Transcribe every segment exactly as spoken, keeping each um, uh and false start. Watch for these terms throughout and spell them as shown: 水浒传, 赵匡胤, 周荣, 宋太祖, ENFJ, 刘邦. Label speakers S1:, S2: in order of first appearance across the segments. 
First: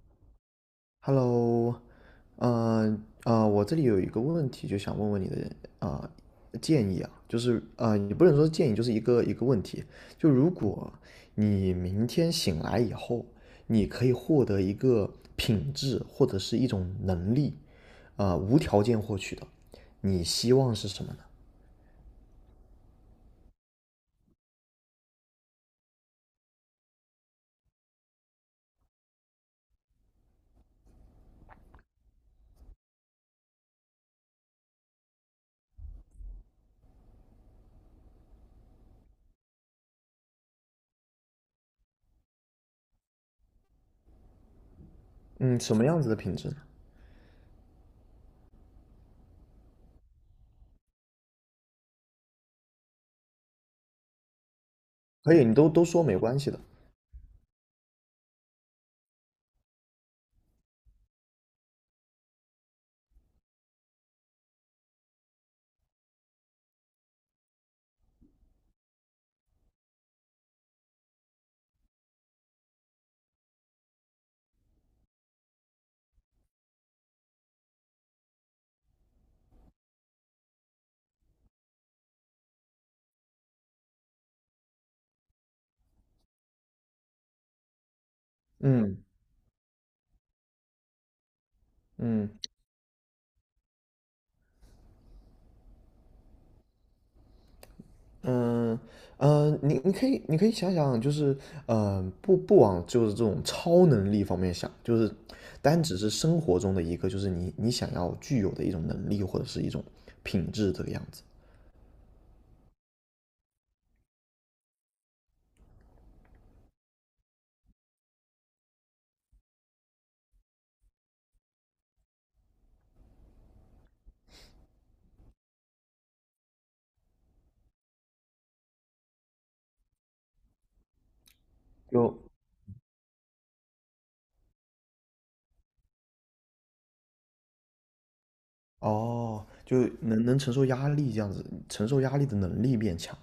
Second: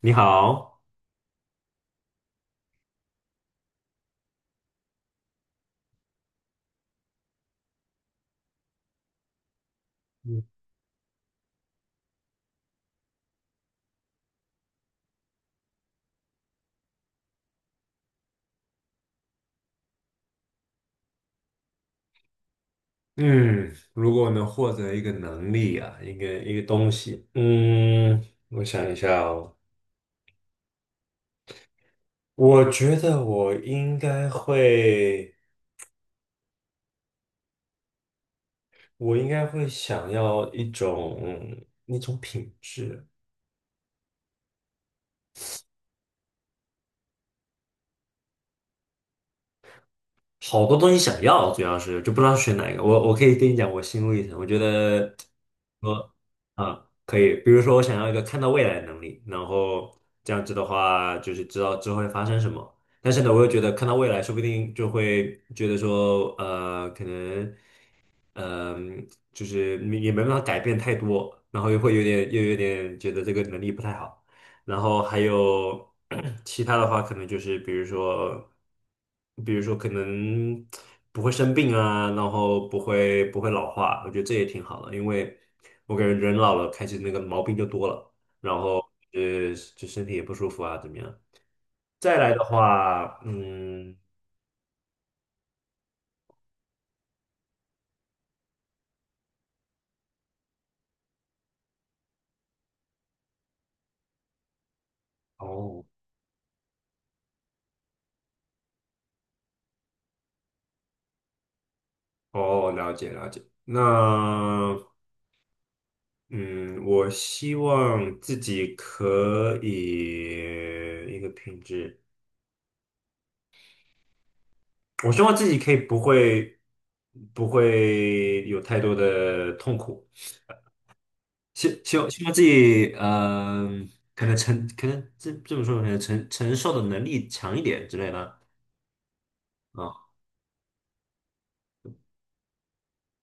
S1: 你好。
S2: Hello,呃呃，我这里有一个问题，就想问问你的啊、呃建议啊，就是啊、呃也不能说是建议，就是一个一个问题。就
S1: 嗯。
S2: 如果你明天醒来以后，你可以获得一个品质或者是一种能力，啊、呃无条件获取的，你希望是什么呢？
S1: 嗯如果能获得一个能力啊，一个一个东西，嗯，我想一下哦。我觉得我应该会，我应该会想要一种那种品质。
S2: 嗯，什么样子的品质呢？
S1: 好多东西想要，主要是就不知道选哪一个。我我可以跟你讲我心路历程，我觉得
S2: 可以，你都都说
S1: 我，
S2: 没关系的。
S1: 啊，可以。比如说我想要一个看到未来的能力，然后这样子的话就是知道之后会发生什么。但是呢，我又觉得看到未来，说不定就会觉得说，呃，可能。嗯，就是你也没办法改变太多，然后又会有点又有点觉得这个能力不太好。然后还有 其他的话，可能就是比如说，比如说可能不会生病啊，然后不会不会老化，我觉得这也挺好的，因为我感觉人老了开始那个毛病就多了。然后
S2: 嗯
S1: 呃就身体也不舒服啊，怎么样？再来
S2: 嗯
S1: 的话，嗯。
S2: 嗯呃，你你可以你可以想想，就是嗯，不不往就是这种超能力方面想，就是单
S1: 哦
S2: 只是生活中的一个，就是你你想要具有的一种能力或者是一种品质这个样子。
S1: 哦，了解了解。那，嗯，我希望自己可以一个品质，我希望自己可以不会不会有太多的痛苦，希希望
S2: 就
S1: 希望自己嗯、可能承可能这这么说可能承承受的能力强一点之类的。
S2: 哦，就
S1: 啊。
S2: 能能承受压力这样子，承受压力的能力变强。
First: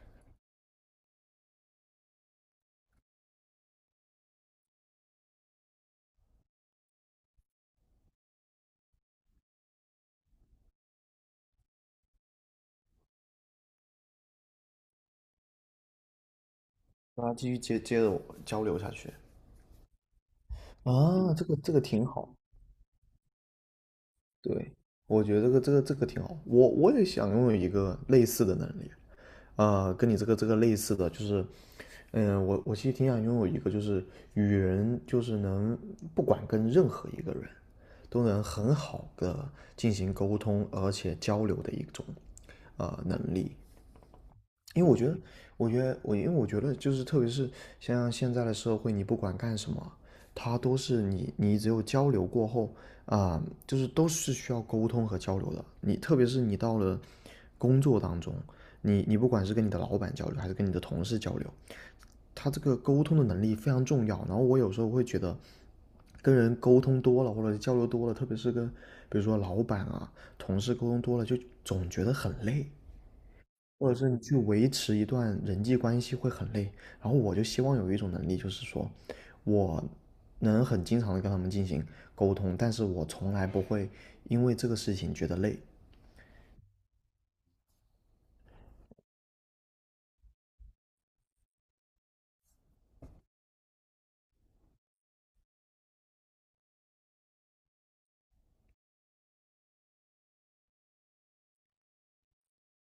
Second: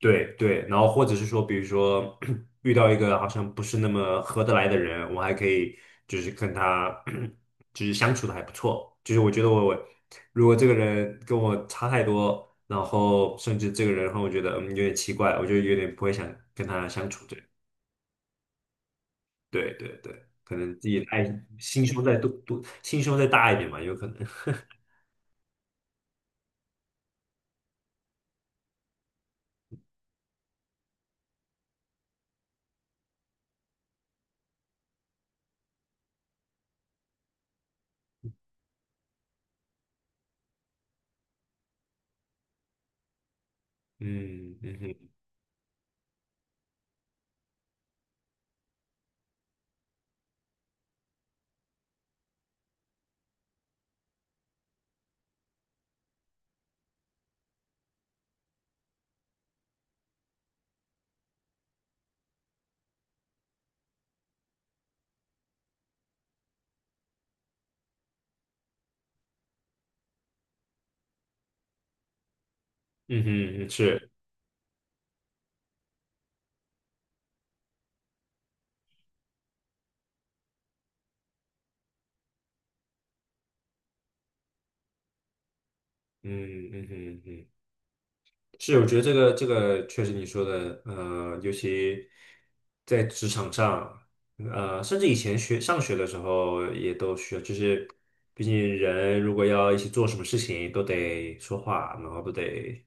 S1: 对对，然后或者是说，比如说 遇到一个好像不是那么合得来的人，我还可以就是跟他 就是相处的还不错。就是我觉得我我如果这个人跟我差太多，然后甚至这个人让我觉得嗯有点奇怪，我就有点不会想跟他相处。
S2: 那
S1: 对
S2: 继续接接着我交流下去。
S1: 对对对，可能自己爱，
S2: 啊，这个这个
S1: 心胸
S2: 挺
S1: 再
S2: 好，
S1: 多多心胸再大一点嘛，有可能。
S2: 对，我觉得这个这个这个挺好。我我也想拥有一个类似的能力，呃，跟你这个这个类似的，就是嗯，我我其实挺想拥有一个，就是与人就是能不管跟任何一个人都能很好的进行沟通，而且交流的一种呃能力。
S1: 嗯，嗯
S2: 因为我觉
S1: 哼，
S2: 得，我觉得我因为我觉得就是特别是像现在的社会，你不管干什么，它都是你你只有交流过后啊、呃就是都是需要沟通和交流的。你特别是你到了工作当中，你你不管是跟你的老板交流，还是跟你的同事交流，他这个沟通的能力非常重要。然后我有时候会觉得，跟人沟通多了或者交流多了，特别是跟比如说老板啊、同事沟通多了，就总觉得很累，
S1: 嗯哼，嗯，
S2: 或者是
S1: 是，
S2: 你去维持一段人际关系会很累。然后我就希望有一种能力，就是说我能很经常的跟他们进行沟通，但是我从来不会因为这个事情觉得累。
S1: 嗯，嗯哼，嗯哼。是，我觉得这个这个确实你说的，呃，尤其在职场上，呃，甚至以前学上学的时候也都需要，就是毕竟人如果要一起做什么事情，都得说话，然后都得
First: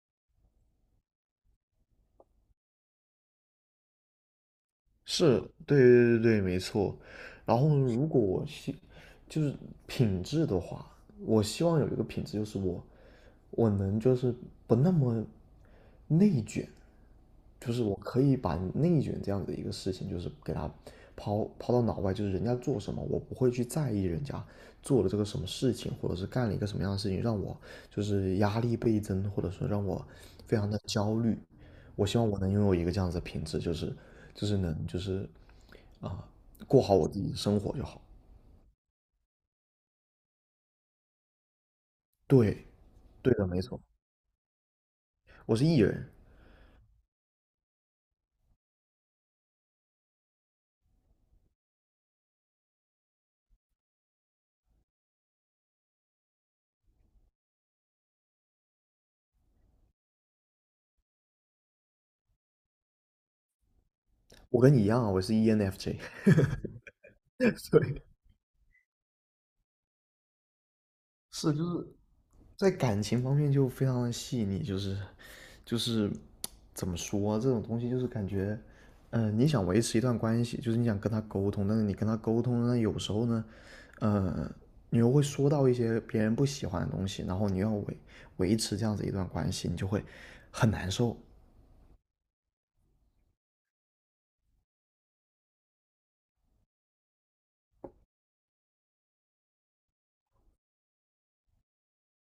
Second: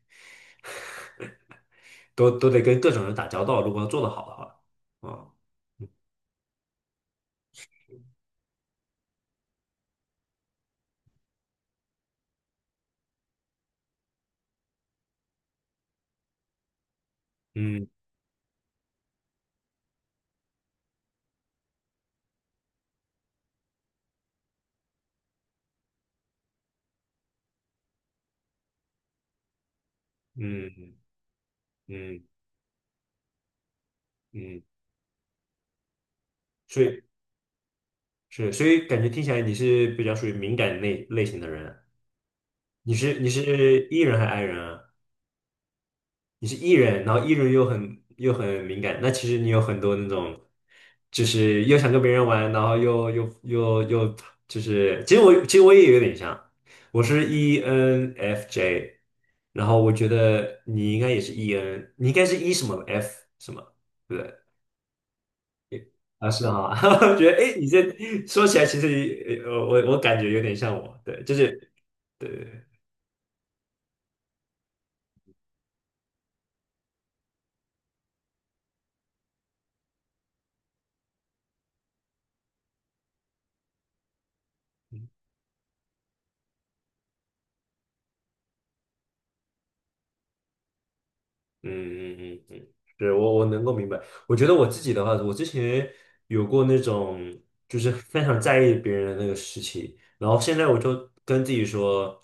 S1: 都都得跟各种人打交道，如果要做得好的话，啊。
S2: 是，对对对对，没错。然后如果我希就是品质的话，我希望有一个品质就是我我能就是不那么内卷，就是
S1: 嗯，
S2: 我可以把内卷这样的一个事情，就是给它抛抛到脑外，就是人家做什么，我不会去在意人家做了这个什么事情，或者是干了一个什么样的事情，让我就是压力倍增，或者说让我非常的
S1: 嗯，
S2: 焦虑。我希
S1: 嗯，
S2: 望我能拥有一个这样子的品质，就是就是
S1: 嗯，
S2: 能就是啊，
S1: 所
S2: 过好
S1: 以
S2: 我自己的生活就好。
S1: 是，所以感觉听起来你是比较属于敏感类类型的人啊。
S2: 对，
S1: 你是你
S2: 对的，没错，
S1: 是 E 人还是 I 人啊？
S2: 我是 E 人，
S1: 你是 E 人，然后 E 人又很又很敏感。那其实你有很多那种，就是又想跟别人玩，然后又又又又就是，其实我其实我也有点像，我是 E N F J。然后我觉得你应该也是 E N,你应该是 E 什么 F 什么，对不对？
S2: 我跟你一样啊，我是 E N F J。
S1: 啊，是哈。我觉得哎，诶你 这
S2: 对，
S1: 说起来其实呃我我感觉有点像我，对，就
S2: 是就
S1: 是。
S2: 是
S1: 对。对对。
S2: 在感情方面就非常的细腻，就是就是怎么说啊这种东西，就是感觉，嗯、你想维持一段关系，就是你想跟他沟通，但是你跟他沟通呢，有时候呢，呃，你又会说到一些别人不喜欢的东西，然后你要维维持这样子一段关系，你就会很难受。
S1: 嗯，嗯，嗯，嗯，对，我我能够明白。我觉得我自己的话，我之前有过那种就是非常在意别人的那个时期，然后现在我就跟自己说，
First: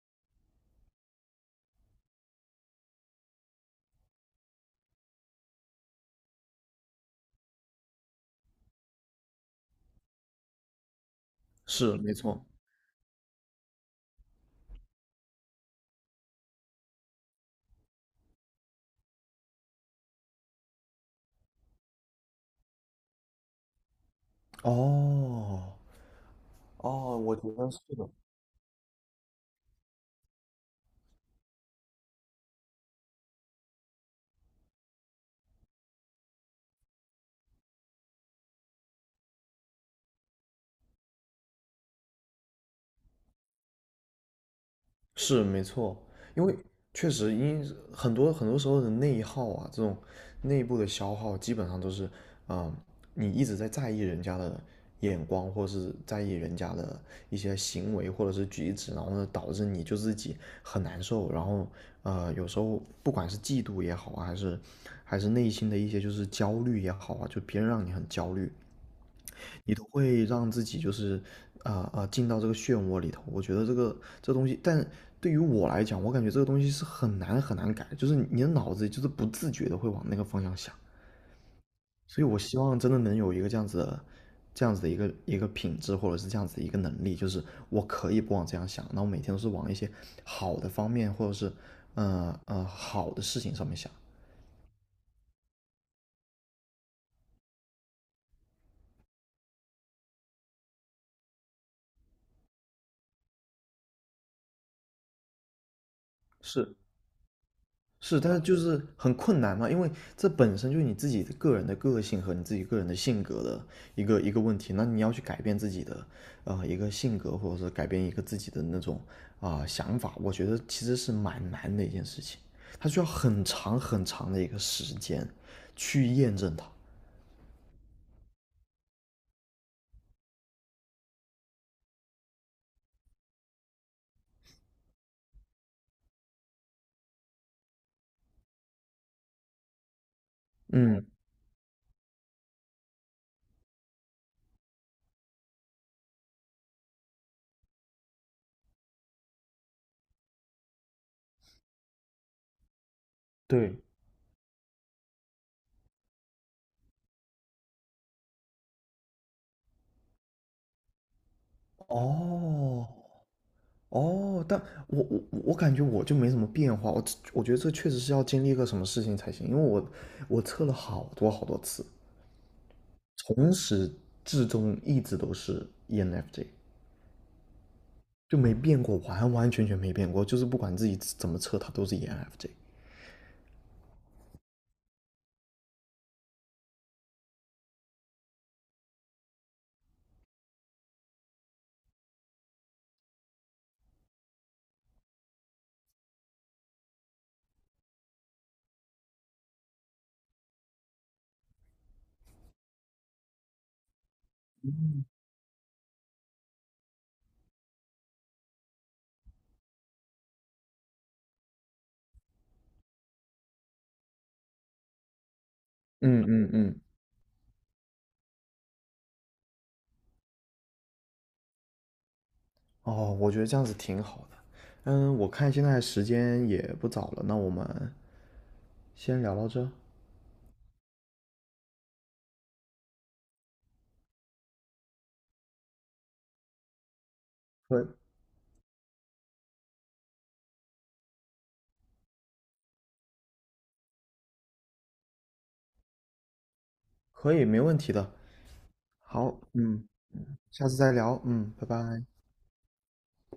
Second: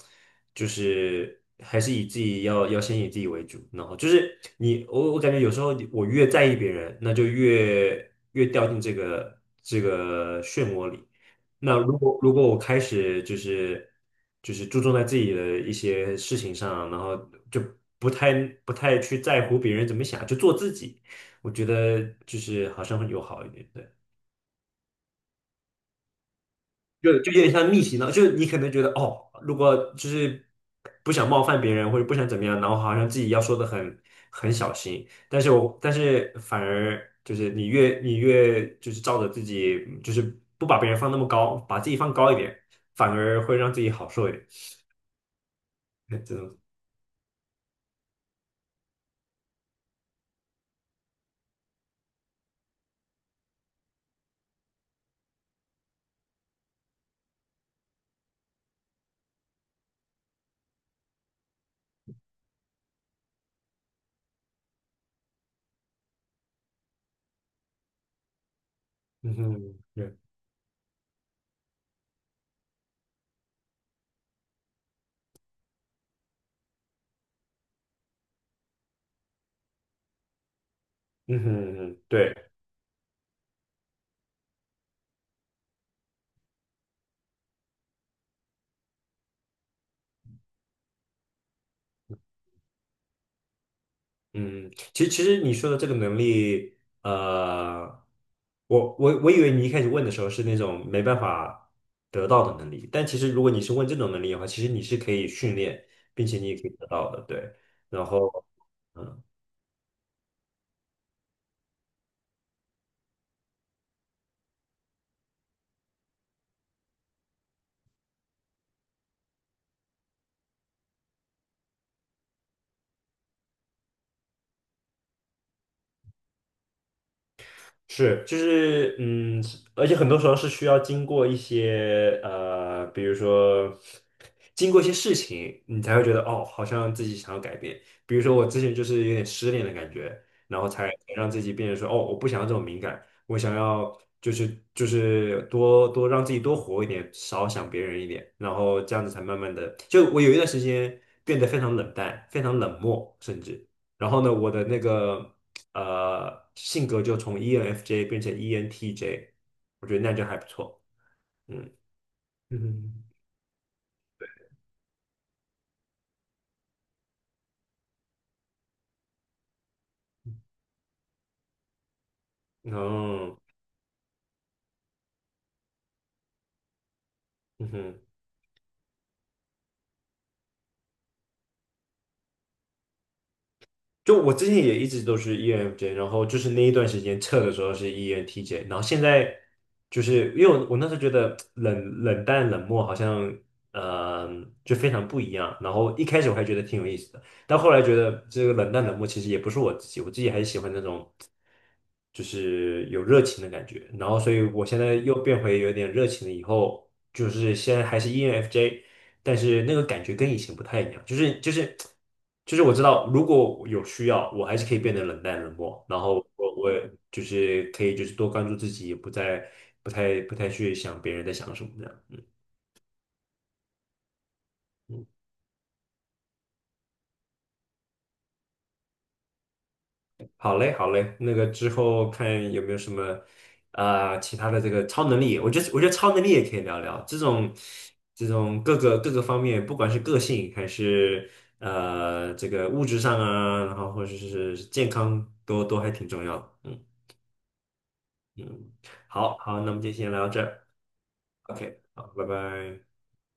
S1: 就是还是以自己要要先以自己为主。然后就是你，我我感觉有时候我越在意别人，那就越越掉进这个这个漩涡里。那如
S2: 是，没
S1: 果如
S2: 错。
S1: 果我开始就是就是注重在自己的一些事情上，然后就不太不太去在乎别人怎么想，就做自己，我觉得就是好像会有好一点。对。
S2: 哦，哦，
S1: 就就
S2: 我
S1: 有点
S2: 觉得
S1: 像
S2: 是
S1: 逆袭
S2: 的。
S1: 呢，就是你可能觉得哦，如果就是不想冒犯别人或者不想怎么样，然后好像自己要说的很很小心，但是我，但是反而就是你越你越就是照着自己，就是不把别人放那么高，把自己放高一点，反而会让自己好受一点。
S2: 是没错，
S1: 这
S2: 因为
S1: 种。
S2: 确实因很多很多时候的内耗啊，这种内部的消耗，基本上都是，嗯，你一直在在意人家的眼光，或是在意人家的一些行为或者是举止，然后呢，导致你就自己很难受，然后呃，有时候不管是嫉妒也好啊，还是还是内心的一些就是焦虑也好啊，就别人让你很焦虑，
S1: 嗯哼，
S2: 你都
S1: 对，
S2: 会让自己就是啊啊、进到这个漩涡里头。我觉得这个这东西，但对于我来讲，我感觉这个东西是很难很难改，就是你的脑子就是不自觉的会往那个方向想。
S1: 嗯哼，嗯哼，
S2: 所以
S1: 对。
S2: 我希望真的能有一个这样子的。这样子的一个一个品质，或者是这样子的一个能力，就是我可以不往这样想，那我每天都是往一些好的方面，或者是呃呃好的事情上面想。
S1: 嗯，其实其实你说的这个能力，呃，我我我以为你一开始问的时候是那种没办法得到的能力，但其实如果你是问这种能力的话，其实你是可以训练，并且你也可以
S2: 是
S1: 得到的，对。然
S2: 是，但是
S1: 后，
S2: 就是很
S1: 嗯。
S2: 困难嘛，因为这本身就是你自己的个人的个性和你自己个人的性格的一个一个问题。那你要去改变自己的呃一个性格，或者是改变一个自己的那种啊、呃想法，我觉得其实是蛮难的一件事情，它需要很长很长的一个时间去验证它。
S1: 是，就是，嗯，而且很多时候是需要经过一些呃，比如说经过一些事情，你才会觉得哦，好像自己想要改变。比如说我之前就是有点失恋的感觉，然后才
S2: 嗯，
S1: 才让自己变成说哦，我不想要这种敏感，我想要就是就是多多让自己多活一点，少想别人一点，然后这样子才慢慢的，就我有一段时间变得非常冷淡，非常冷漠，甚至。
S2: 对，
S1: 然后呢，我的那个呃性格就从 E N F J 变成 E N T J,我觉得那就还不错。嗯，
S2: 哦
S1: 嗯，
S2: 哦，但我我我感觉我就没什么变化，我我觉得这确实是要经历一个什么事情才行，因为我我测了好多好多次，
S1: 哦，
S2: 从始至终一直都是 E N F J,
S1: 嗯哼。
S2: 就没变过，完完全全没变过，就是不管自己怎么测，它都是 E N F J。
S1: 就我之前也一直都是 E N F J,然后就是那一段时间测的时候是 E N T J,然后现在就是因为我我那时候觉得冷冷淡冷漠好像呃就非常不一样，然后一开始我还觉得挺有意思的，但后来觉得这个冷淡冷漠其实也不是我自己，我自己还是喜欢那种就是有热情的感觉，然后所以我现在又变回有点热情了，以后就是现在还是 E N F J,但是那个感觉跟以前不太一样，就是就是就是我知道，如果有需要，我还是可以变得冷淡冷漠，然后
S2: 嗯嗯
S1: 我我
S2: 嗯，
S1: 也就是可以就是多关注自己，也不再不太不太去想别人在想什么这样。嗯，
S2: 哦，我觉得这样子挺好的。嗯，
S1: 嗯。
S2: 我看现在时间也不早了，那我们先聊到这，
S1: 好嘞，好嘞，那个之后看有没有什么啊、其他的这个超能力，我觉得我觉得超能力也可以聊聊，这种
S2: 可
S1: 这种各个各个方面，不管是个性还是呃这个物质上啊，然后或者是健康都都还挺重要的。嗯，
S2: 可以，没问题的。
S1: 嗯。好
S2: 好，
S1: 好，那我们
S2: 嗯，
S1: 就先聊到这
S2: 下
S1: 儿
S2: 次再聊，嗯，拜
S1: ，OK,
S2: 拜。
S1: 好，拜拜。